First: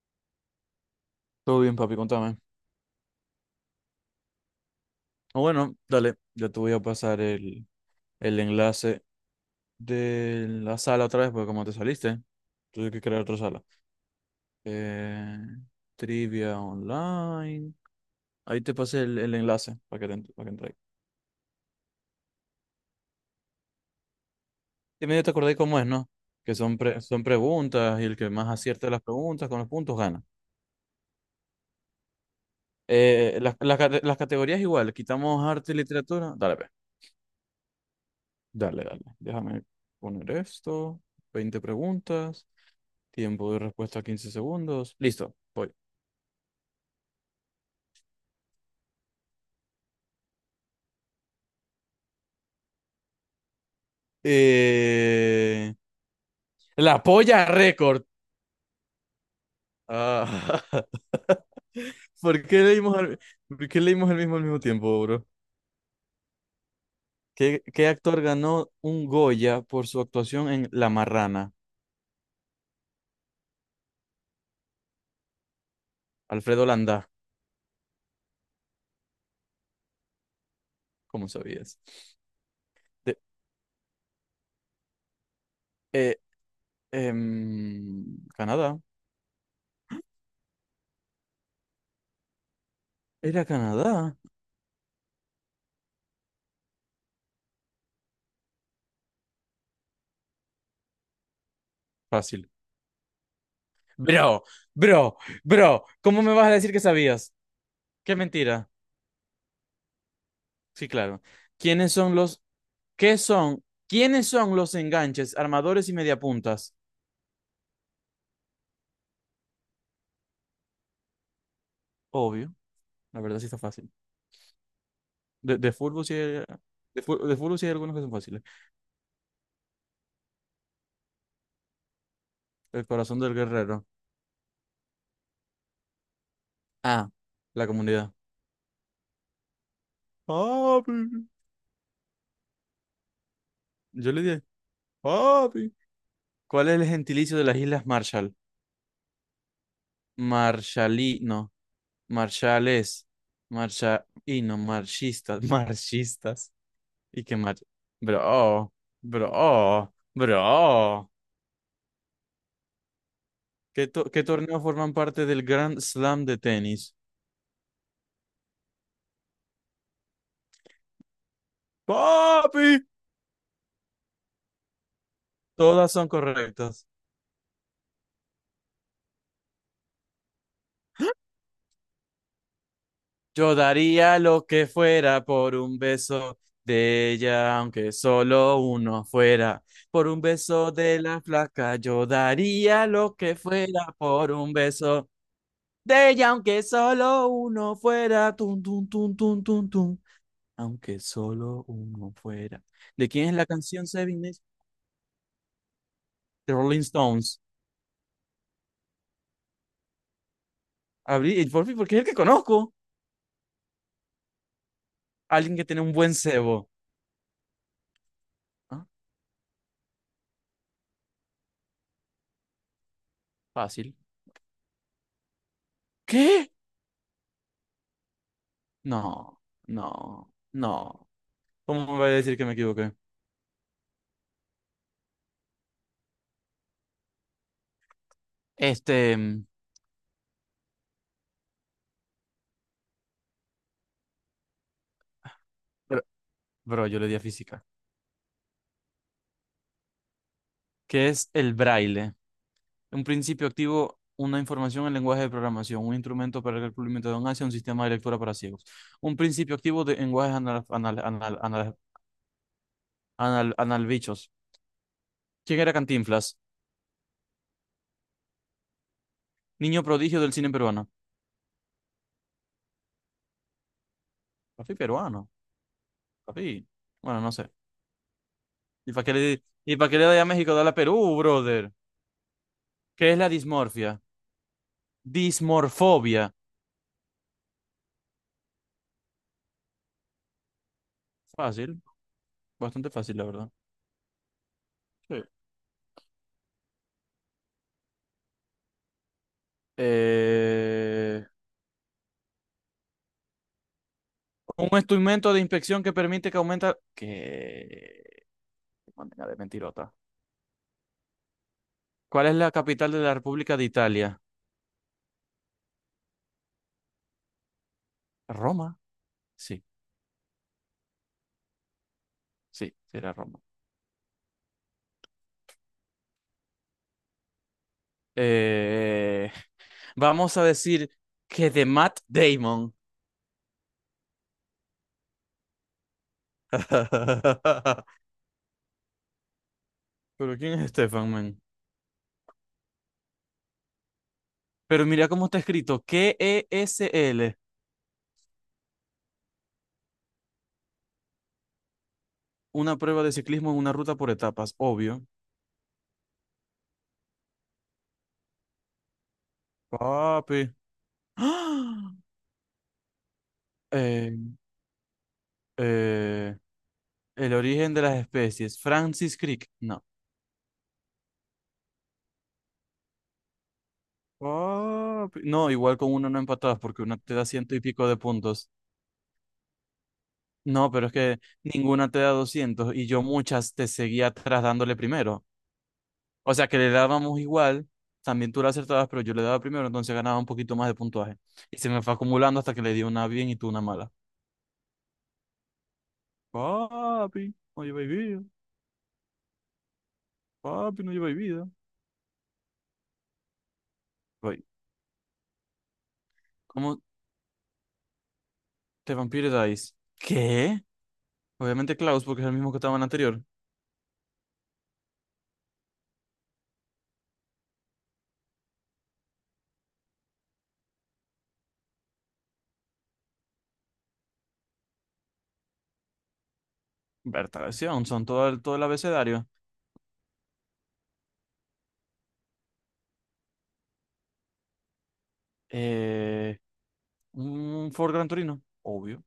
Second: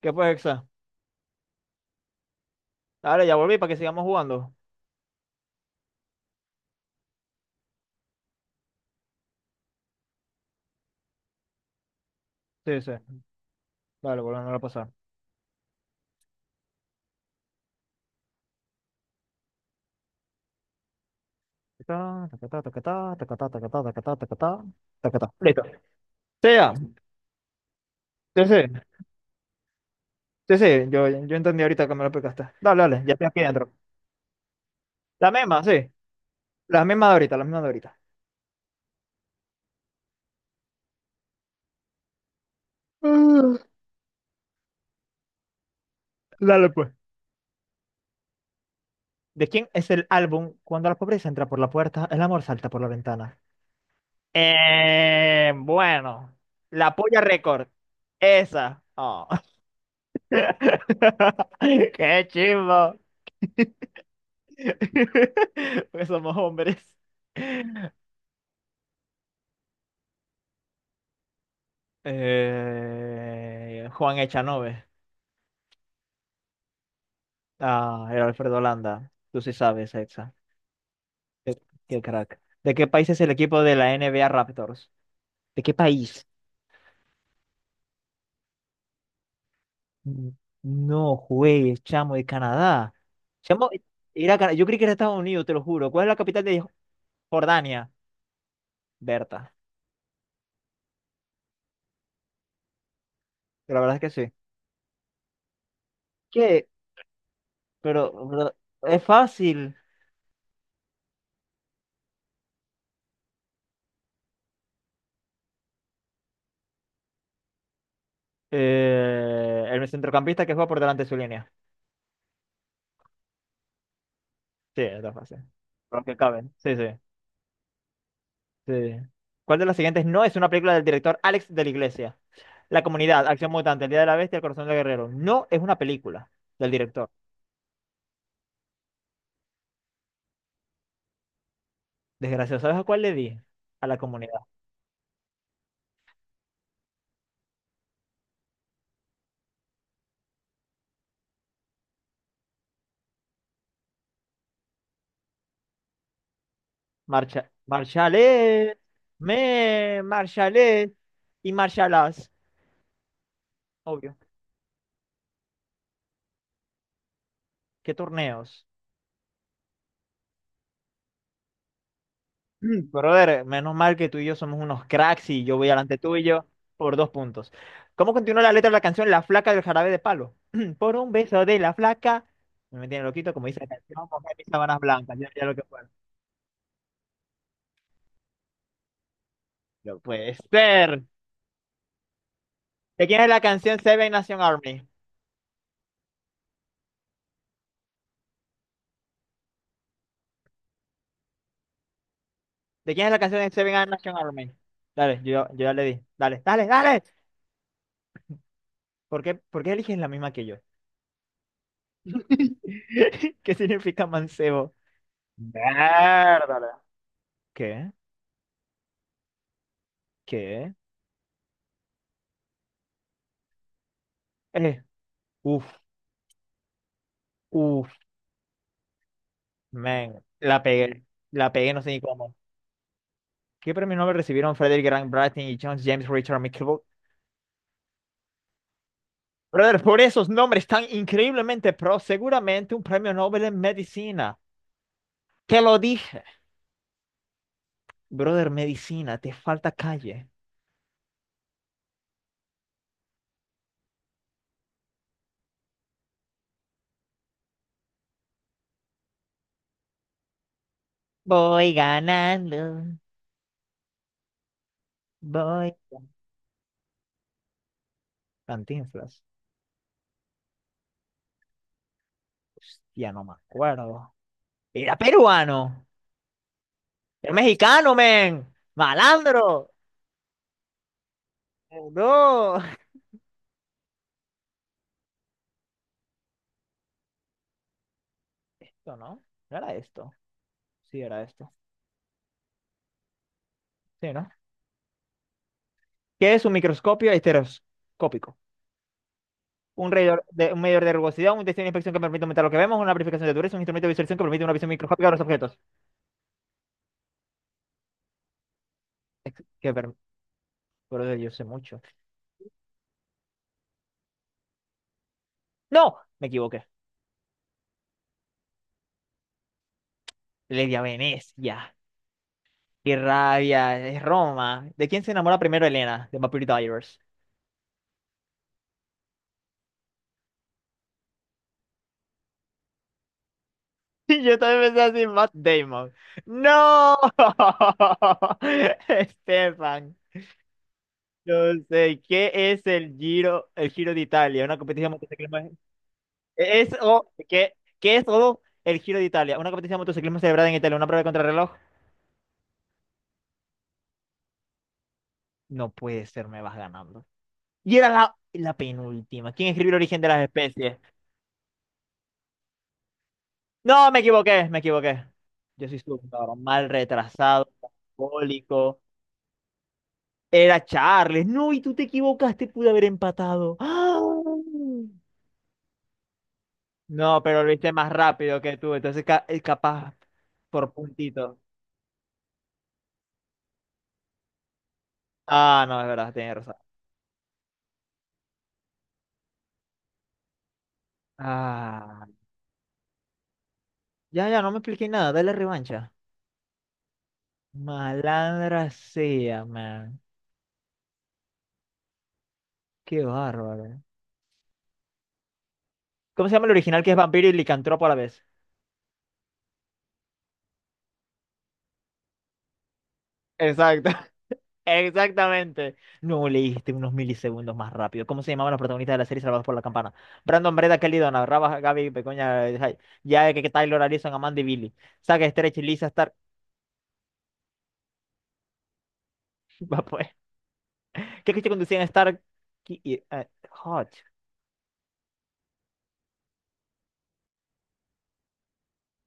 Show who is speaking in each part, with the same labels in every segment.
Speaker 1: ¿Qué pues, Exa?
Speaker 2: Todo bien, papi, contame.
Speaker 1: Dale, ya volví para que sigamos jugando.
Speaker 2: Bueno, dale, yo te voy a pasar el enlace de la sala otra vez, porque como te saliste,
Speaker 1: Sí,
Speaker 2: tuve
Speaker 1: sí.
Speaker 2: que crear otra sala.
Speaker 1: Dale, volvemos a pasar.
Speaker 2: Eh, trivia online. Ahí te pasé el enlace para que, para que entres.
Speaker 1: Ta, ta, ta, ta, ta, ta, ta, ta, ta, ta, ta, ta, ta, ta, ta, ta,
Speaker 2: Y
Speaker 1: ta,
Speaker 2: medio te
Speaker 1: ta.
Speaker 2: acordé
Speaker 1: Listo.
Speaker 2: cómo es, ¿no?
Speaker 1: Sí,
Speaker 2: Que
Speaker 1: ya.
Speaker 2: son, son preguntas y el que
Speaker 1: Sí,
Speaker 2: más
Speaker 1: sí.
Speaker 2: acierte las preguntas con los puntos gana.
Speaker 1: Sí, sí. Yo entendí ahorita que me lo explicaste. Dale, dale. Ya estoy aquí dentro.
Speaker 2: Las las categorías igual,
Speaker 1: La
Speaker 2: quitamos
Speaker 1: misma,
Speaker 2: arte
Speaker 1: sí.
Speaker 2: y literatura. Dale, pues.
Speaker 1: La misma de ahorita, la misma de ahorita.
Speaker 2: Dale, dale. Déjame poner esto. 20 preguntas. Tiempo
Speaker 1: Ah,
Speaker 2: de respuesta 15 segundos. Listo, voy.
Speaker 1: Dale, pues. ¿De quién es el álbum Cuando la pobreza entra por la puerta, el amor salta por la ventana?
Speaker 2: Eh,
Speaker 1: Bueno. La
Speaker 2: la
Speaker 1: polla
Speaker 2: polla
Speaker 1: récord.
Speaker 2: récord.
Speaker 1: Esa. Oh.
Speaker 2: Ah,
Speaker 1: Qué
Speaker 2: ¿Por qué
Speaker 1: chimbo.
Speaker 2: por qué leímos el mismo al mismo tiempo, bro?
Speaker 1: Porque somos hombres.
Speaker 2: ¿Qué, qué actor ganó un Goya por su actuación en La Marrana?
Speaker 1: Juan Echanove.
Speaker 2: Alfredo Landá,
Speaker 1: Ah, era Alfredo Landa. Tú sí sabes, Exa.
Speaker 2: ¿cómo
Speaker 1: Qué,
Speaker 2: sabías?
Speaker 1: qué crack. ¿De qué país
Speaker 2: De-
Speaker 1: es el equipo de la NBA Raptors? ¿De qué
Speaker 2: eh,
Speaker 1: país?
Speaker 2: Canadá.
Speaker 1: Mm, No juegues, chamo, de Canadá.
Speaker 2: Era
Speaker 1: Chamo,
Speaker 2: Canadá.
Speaker 1: era Cana- Yo creí que era Estados Unidos, te lo juro. ¿Cuál es la capital de Jordania? Berta.
Speaker 2: Fácil.
Speaker 1: La verdad es que sí.
Speaker 2: Bro, bro, bro, ¿cómo me vas a
Speaker 1: ¿Qué?
Speaker 2: decir que sabías? Qué
Speaker 1: Pero
Speaker 2: mentira.
Speaker 1: es fácil.
Speaker 2: Sí, claro. ¿Quiénes son quiénes son los enganches, armadores y mediapuntas?
Speaker 1: El centrocampista que juega por delante de su línea.
Speaker 2: Obvio, la verdad sí está fácil.
Speaker 1: Sí, está fácil.
Speaker 2: De
Speaker 1: Por lo
Speaker 2: fútbol sí
Speaker 1: que cabe.
Speaker 2: hay,
Speaker 1: Sí, sí,
Speaker 2: de fútbol sí hay algunos que son fáciles.
Speaker 1: sí. ¿Cuál de las siguientes no es una película del director Alex de la Iglesia? La
Speaker 2: El corazón
Speaker 1: Comunidad,
Speaker 2: del
Speaker 1: Acción Mutante,
Speaker 2: guerrero.
Speaker 1: El Día de la Bestia, El Corazón del Guerrero. No es una película del director.
Speaker 2: Ah, la comunidad. Papi.
Speaker 1: Desgraciado, ¿sabes a cuál le di? A la
Speaker 2: Yo le
Speaker 1: comunidad.
Speaker 2: dije, papi. ¿Cuál es el gentilicio de las Islas Marshall? Marshallino, marshales, marsha, y no, marchistas, marchistas. Y que
Speaker 1: Marcha,
Speaker 2: mate. Bro,
Speaker 1: marchale, me, marchale
Speaker 2: bro.
Speaker 1: y marchalas. Obvio.
Speaker 2: ¿Qué torneos forman parte del Grand Slam de tenis?
Speaker 1: ¿Qué torneos?
Speaker 2: ¡Papi!
Speaker 1: Brother, menos mal que tú y yo somos unos cracks y yo voy
Speaker 2: Todas
Speaker 1: adelante
Speaker 2: son
Speaker 1: tuyo
Speaker 2: correctas.
Speaker 1: por 2 puntos. ¿Cómo continúa la letra de la canción La flaca del jarabe de palo? Por un beso de la flaca. No, me tiene loquito, como
Speaker 2: Yo
Speaker 1: dice la canción,
Speaker 2: daría
Speaker 1: mojar mis
Speaker 2: lo que
Speaker 1: sábanas blancas.
Speaker 2: fuera
Speaker 1: Ya, ya lo
Speaker 2: por
Speaker 1: que
Speaker 2: un
Speaker 1: fue.
Speaker 2: beso de ella, aunque solo uno fuera.
Speaker 1: No
Speaker 2: Por un
Speaker 1: puede
Speaker 2: beso de
Speaker 1: ser.
Speaker 2: la flaca, yo daría
Speaker 1: ¿De
Speaker 2: lo
Speaker 1: quién es
Speaker 2: que
Speaker 1: la canción
Speaker 2: fuera
Speaker 1: Seven
Speaker 2: por
Speaker 1: Nation
Speaker 2: un
Speaker 1: Army?
Speaker 2: beso de ella, aunque solo uno fuera. Tun, tun, tun, tun, tun, tun, aunque solo uno fuera.
Speaker 1: ¿De quién
Speaker 2: ¿De
Speaker 1: es la
Speaker 2: quién es
Speaker 1: canción
Speaker 2: la
Speaker 1: de
Speaker 2: canción
Speaker 1: Seven Nation
Speaker 2: Seven Days?
Speaker 1: Army? Dale, yo ya le di. Dale,
Speaker 2: The
Speaker 1: dale,
Speaker 2: Rolling
Speaker 1: dale.
Speaker 2: Stones.
Speaker 1: Por qué eliges la misma que yo?
Speaker 2: Abrí el por fin, porque es el que conozco.
Speaker 1: ¿Qué significa mancebo?
Speaker 2: Alguien que tiene un buen cebo.
Speaker 1: Mierda. ¿Qué?
Speaker 2: Ah,
Speaker 1: ¿Qué?
Speaker 2: Fácil.
Speaker 1: Eh, Uf.
Speaker 2: ¿Qué?
Speaker 1: Uf,
Speaker 2: No,
Speaker 1: man,
Speaker 2: no,
Speaker 1: la pegué.
Speaker 2: no.
Speaker 1: La pegué,
Speaker 2: ¿Cómo
Speaker 1: no sé
Speaker 2: me
Speaker 1: ni
Speaker 2: voy a
Speaker 1: cómo.
Speaker 2: decir que me equivoqué?
Speaker 1: ¿Qué premio Nobel recibieron Frederick Grant Bratton y John James Richard McKibble?
Speaker 2: Este,
Speaker 1: Brother, por esos nombres tan increíblemente pro, seguramente un premio Nobel en medicina. Te lo
Speaker 2: bro,
Speaker 1: dije.
Speaker 2: bro, yo le di a física.
Speaker 1: Brother, medicina, te falta calle.
Speaker 2: ¿Qué es el braille? Un principio activo, una información en lenguaje de programación, un instrumento para el cumplimiento de un sistema de lectura para ciegos. Un principio activo de lenguajes anal, anal, anal,
Speaker 1: Voy
Speaker 2: anal-,
Speaker 1: ganando,
Speaker 2: anal-, analbichos. ¿Quién
Speaker 1: voy.
Speaker 2: era Cantinflas?
Speaker 1: Cantinflas.
Speaker 2: Niño prodigio del cine peruano.
Speaker 1: Hostia, no me acuerdo.
Speaker 2: Papi
Speaker 1: Era
Speaker 2: peruano.
Speaker 1: peruano.
Speaker 2: Papi. Bueno,
Speaker 1: Era
Speaker 2: no sé.
Speaker 1: mexicano, men.
Speaker 2: ¿Y
Speaker 1: Malandro.
Speaker 2: y para qué le doy a México? Dale a Perú, brother.
Speaker 1: No.
Speaker 2: ¿Qué es la dismorfia? Dismorfobia.
Speaker 1: Esto, ¿no? ¿No era esto? Sí, era esto.
Speaker 2: Fácil. Bastante fácil, la verdad.
Speaker 1: Sí, ¿no?
Speaker 2: Sí.
Speaker 1: ¿Qué es un microscopio estereoscópico? Un medidor de
Speaker 2: Eh,
Speaker 1: rugosidad, un test de inspección que permite aumentar lo que vemos, una amplificación de dureza, un instrumento de visualización que permite una visión
Speaker 2: un
Speaker 1: microscópica de los
Speaker 2: instrumento de
Speaker 1: objetos.
Speaker 2: inspección que permite que aumenta... ¿Qué? Qué manera de
Speaker 1: Que per...
Speaker 2: mentirota.
Speaker 1: Pero yo sé mucho.
Speaker 2: ¿Cuál es la capital de la República de Italia?
Speaker 1: ¡No! Me equivoqué.
Speaker 2: ¿Roma? Sí,
Speaker 1: Le di a Venecia. ¡Qué
Speaker 2: sí era Roma.
Speaker 1: rabia! Es Roma. ¿De quién se enamora primero Elena? De Vampire Diaries.
Speaker 2: Eh, vamos a decir que de Matt Damon.
Speaker 1: Y yo también pensé así, Matt Damon. ¡No! Estefan.
Speaker 2: Pero ¿quién es Stefan
Speaker 1: No
Speaker 2: man?
Speaker 1: sé, ¿qué es el Giro de Italia? Una
Speaker 2: Pero
Speaker 1: competición
Speaker 2: mira cómo
Speaker 1: motociclismo.
Speaker 2: está escrito. K E
Speaker 1: Es,
Speaker 2: S
Speaker 1: o,
Speaker 2: L
Speaker 1: ¿qué, qué es todo el Giro de Italia? Una competencia de motociclismo celebrada en Italia, una prueba de contrarreloj.
Speaker 2: Una prueba de ciclismo en una ruta por etapas, obvio.
Speaker 1: No puede ser, me vas ganando. Y era la, la penúltima. ¿Quién escribió el origen de las
Speaker 2: Papi.
Speaker 1: especies?
Speaker 2: ¡Ah!
Speaker 1: No, me
Speaker 2: Eh,
Speaker 1: equivoqué, me equivoqué. Yo soy súper
Speaker 2: eh,
Speaker 1: mal
Speaker 2: el
Speaker 1: retrasado,
Speaker 2: origen de las especies.
Speaker 1: alcohólico.
Speaker 2: Francis Crick. No.
Speaker 1: Era Charles. No, y tú te equivocaste, pude haber empatado. ¡Ah!
Speaker 2: Papi. No, igual con una no empatadas porque una te
Speaker 1: No,
Speaker 2: da
Speaker 1: pero lo
Speaker 2: ciento y
Speaker 1: hice
Speaker 2: pico
Speaker 1: más
Speaker 2: de
Speaker 1: rápido
Speaker 2: puntos.
Speaker 1: que tú, entonces ca- capaz
Speaker 2: No,
Speaker 1: por
Speaker 2: pero es que
Speaker 1: puntito.
Speaker 2: ninguna te da 200 y yo muchas te seguía atrás dándole primero.
Speaker 1: Ah, no, es verdad, tienes
Speaker 2: O sea
Speaker 1: razón.
Speaker 2: que le dábamos igual, también tú la acertabas, pero yo le daba primero, entonces ganaba un poquito más de puntuaje. Y se me fue
Speaker 1: Ah.
Speaker 2: acumulando hasta que le di una bien y tú una mala.
Speaker 1: Ya, ya, no me expliqué nada. Dale revancha.
Speaker 2: Papi, no lleváis vida.
Speaker 1: Malandra sea, man.
Speaker 2: Papi, no lleváis vida.
Speaker 1: Qué bárbaro.
Speaker 2: Voy.
Speaker 1: ¿Cómo se llama el
Speaker 2: ¿Cómo
Speaker 1: original que es vampiro y licantropo a la vez?
Speaker 2: te Vampire Dice? ¿Qué? Obviamente Klaus, porque es el mismo que estaba en el anterior.
Speaker 1: Exacto. Exactamente. No leíste unos milisegundos más rápido. ¿Cómo se llamaban los protagonistas de la serie Salvados por la Campana? Brandon, Breda, Kelly, Donna, Raba, Gaby, Pecoña, Jai- ya que Taylor, Alison Amanda y Billy. Saga, Stretch, Lisa, Stark.
Speaker 2: Bertaleción, son todo el abecedario.
Speaker 1: Va, pues. ¿Qué coche conducían Stark Ki- y Hutch?
Speaker 2: Eh, un Ford Gran Torino, obvio,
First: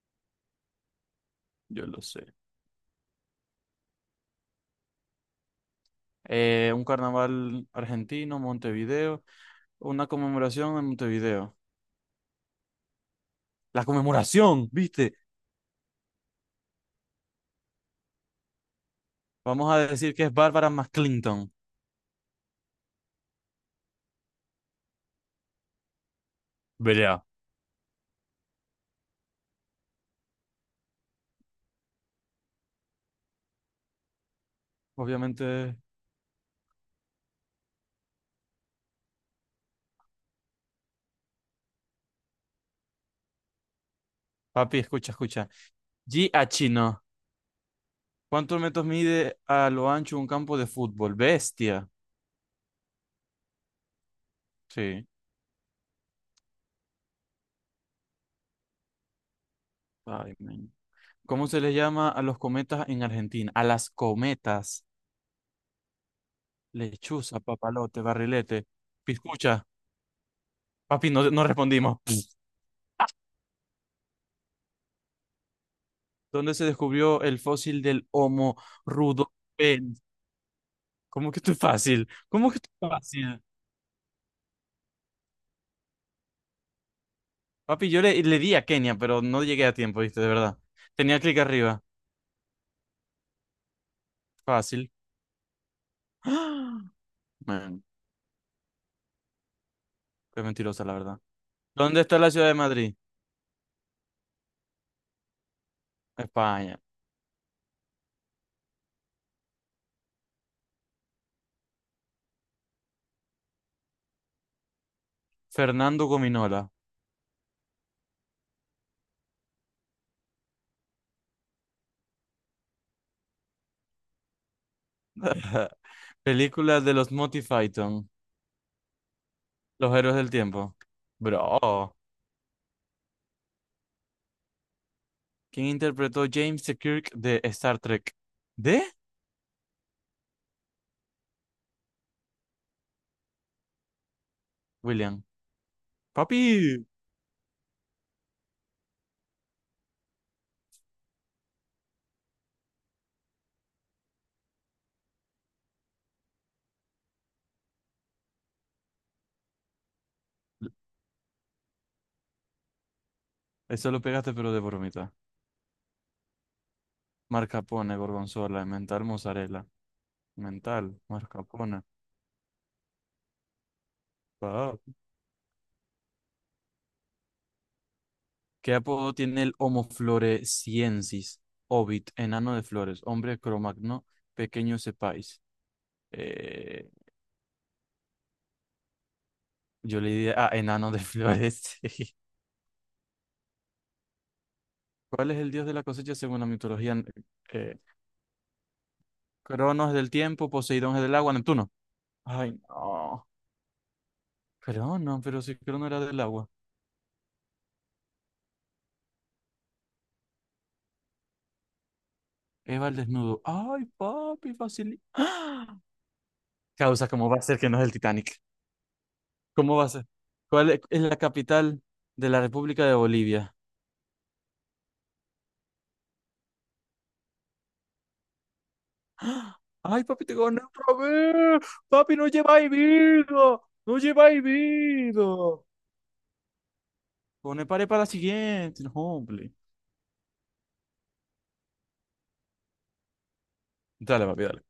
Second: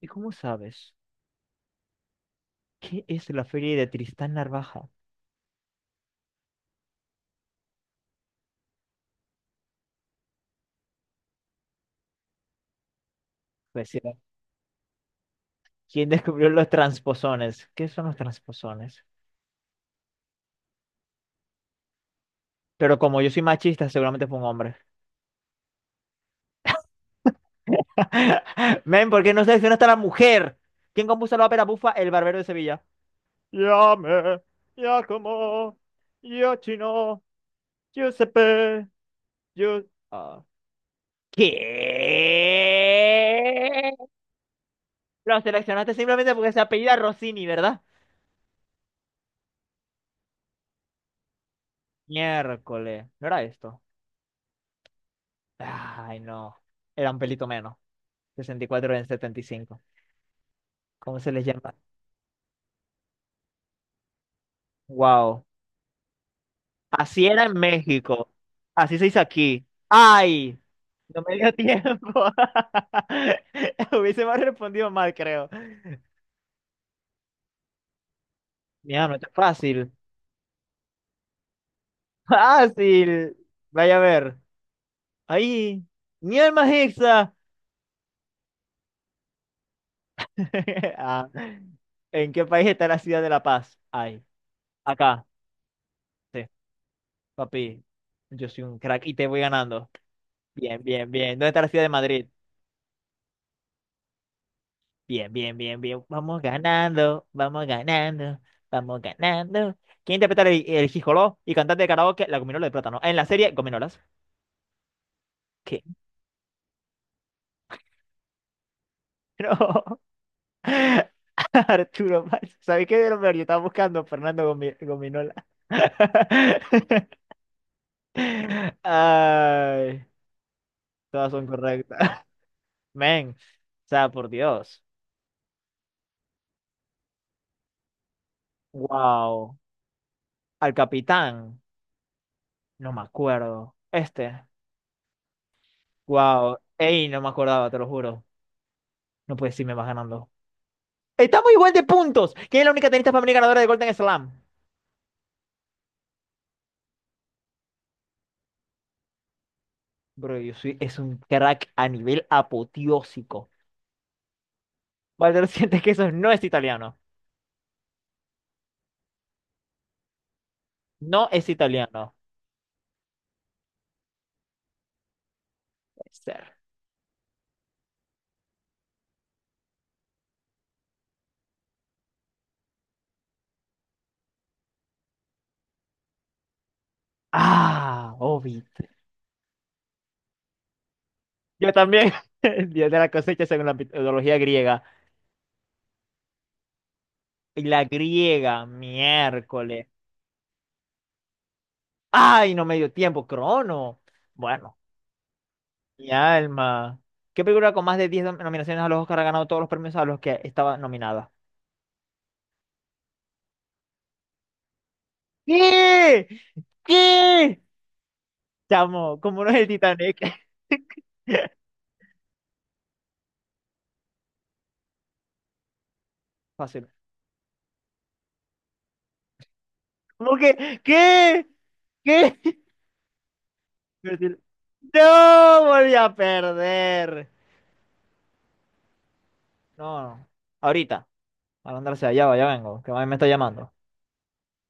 Speaker 1: ¿Y cómo sabes?
Speaker 2: yo lo sé.
Speaker 1: ¿Qué es la feria de Tristán Narvaja?
Speaker 2: Un carnaval argentino, Montevideo. Una conmemoración en Montevideo. La
Speaker 1: Pues sí,
Speaker 2: conmemoración, ¿viste?
Speaker 1: ¿quién descubrió los transposones? ¿Qué son los transposones?
Speaker 2: Vamos a decir que es Bárbara McClinton.
Speaker 1: Pero como yo soy machista, seguramente fue un hombre.
Speaker 2: Belea.
Speaker 1: Men, ¿por qué no seleccionaste a la mujer? ¿Quién compuso la ópera bufa El Barbero de Sevilla? Llame,
Speaker 2: Obviamente,
Speaker 1: Giacomo, Giochino, Giuseppe, Giu- Ah. ¿Qué?
Speaker 2: papi, escucha,
Speaker 1: Lo
Speaker 2: escucha.
Speaker 1: seleccionaste
Speaker 2: G
Speaker 1: simplemente
Speaker 2: a
Speaker 1: porque se apellida
Speaker 2: chino.
Speaker 1: Rossini, ¿verdad?
Speaker 2: ¿Cuántos metros mide a lo ancho un campo de fútbol? Bestia.
Speaker 1: Miércoles. ¿No era esto?
Speaker 2: Sí.
Speaker 1: Ay, no. Era un pelito menos. 64 en 75.
Speaker 2: Ay, men.
Speaker 1: ¿Cómo se les
Speaker 2: ¿Cómo se les
Speaker 1: llama?
Speaker 2: llama a los cometas en Argentina? A las cometas.
Speaker 1: Wow. Así
Speaker 2: Lechuza,
Speaker 1: era en
Speaker 2: papalote,
Speaker 1: México.
Speaker 2: barrilete.
Speaker 1: Así se hizo
Speaker 2: Piscucha.
Speaker 1: aquí. ¡Ay!
Speaker 2: Papi,
Speaker 1: No
Speaker 2: no,
Speaker 1: me
Speaker 2: no
Speaker 1: dio
Speaker 2: respondimos.
Speaker 1: tiempo. Hubiese más respondido mal, creo.
Speaker 2: ¿Dónde se descubrió el fósil del Homo
Speaker 1: Mira, no está fácil.
Speaker 2: rudolfensis? ¿Cómo que esto es fácil? ¿Cómo que esto es
Speaker 1: Fácil.
Speaker 2: fácil?
Speaker 1: Vaya a ver. Ahí. Mi alma es hexa.
Speaker 2: Papi, le di a Kenia, pero no llegué a tiempo, viste, de verdad. Tenía
Speaker 1: Ah,
Speaker 2: clic arriba.
Speaker 1: ¿en qué país está la ciudad de La Paz? Ay.
Speaker 2: Fácil.
Speaker 1: Acá. Sí,
Speaker 2: ¡Ah! Man,
Speaker 1: papi. Yo soy un crack y te voy ganando.
Speaker 2: qué
Speaker 1: Bien,
Speaker 2: mentirosa, la
Speaker 1: bien,
Speaker 2: verdad.
Speaker 1: bien. ¿Dónde está la ciudad de
Speaker 2: ¿Dónde está
Speaker 1: Madrid?
Speaker 2: la ciudad de Madrid?
Speaker 1: Bien, bien, bien, bien. Vamos
Speaker 2: España.
Speaker 1: ganando, vamos ganando, vamos ganando. ¿Quién interpreta el Jijoló y cantante de karaoke La Gominola de Plátano? En la serie Gominolas. ¿Qué?
Speaker 2: Fernando Gominola.
Speaker 1: No, Arturo Valls. ¿Sabes qué de lo peor? Yo estaba buscando Fernando Gomi- Gominola.
Speaker 2: Película de los Monty Python. Los
Speaker 1: Ay,
Speaker 2: héroes del tiempo.
Speaker 1: todas son
Speaker 2: Bro.
Speaker 1: correctas. Men, o sea, por Dios.
Speaker 2: ¿Quién interpretó James T. Kirk de Star Trek? ¿De?
Speaker 1: Wow. Al capitán, no me acuerdo. Este,
Speaker 2: William.
Speaker 1: wow.
Speaker 2: Papi.
Speaker 1: Ey, no me acordaba, te lo juro. No puedes decirme vas ganando. Estamos igual de puntos. ¿Quién es la única tenista femenina ganadora de Golden Slam? Bro, yo soy, es un crack a nivel apoteósico.
Speaker 2: Eso lo pegaste, pero de bromita.
Speaker 1: Valder siente que eso no es italiano.
Speaker 2: Mascarpone, gorgonzola, mental, mozzarella. Mental,
Speaker 1: No es
Speaker 2: mascarpone.
Speaker 1: italiano. Puede ser.
Speaker 2: ¿Qué apodo tiene el Homo floresiensis? Ovid, enano de flores, hombre cromagno, pequeño sepáis. Eh,
Speaker 1: Ah, Ovid.
Speaker 2: yo le diría, ah, enano de
Speaker 1: Yo
Speaker 2: flores.
Speaker 1: también.
Speaker 2: sí.
Speaker 1: El dios de la cosecha según la mitología griega.
Speaker 2: ¿Cuál es el dios de la cosecha según la mitología?
Speaker 1: Y
Speaker 2: Eh,
Speaker 1: la griega, miércoles.
Speaker 2: Cronos es del tiempo, Poseidón es del agua, Neptuno.
Speaker 1: Ay,
Speaker 2: Ay,
Speaker 1: no me dio tiempo,
Speaker 2: no.
Speaker 1: Crono. Bueno,
Speaker 2: Crono, pero si Crono era
Speaker 1: mi
Speaker 2: del agua.
Speaker 1: alma. ¿Qué película con más de 10 nominaciones a los Oscar ha ganado todos los premios a los que estaba nominada?
Speaker 2: Eva el desnudo. Ay, papi, fácil. Ah.
Speaker 1: ¿Qué?
Speaker 2: Causa, ¿cómo va a ser
Speaker 1: ¿Qué?
Speaker 2: que no es el Titanic?
Speaker 1: Chamo, ¿cómo no es el
Speaker 2: ¿Cómo va a ser?
Speaker 1: Titanic?
Speaker 2: ¿Cuál es la capital de la República de Bolivia?
Speaker 1: Fácil.
Speaker 2: ¡Ah! Ay, papi, te
Speaker 1: ¿Cómo
Speaker 2: gané
Speaker 1: que?
Speaker 2: otra
Speaker 1: ¿Qué?
Speaker 2: vez. Papi, no
Speaker 1: ¿Qué?
Speaker 2: lleváis vida. No
Speaker 1: Pero si-
Speaker 2: lleváis vida.
Speaker 1: No, volví a perder.
Speaker 2: Pone pared para la siguiente. No, hombre.
Speaker 1: No, no. Ahorita. Para andarse allá, va, ya vengo. Que mami me está llamando.
Speaker 2: Dale, papi, dale.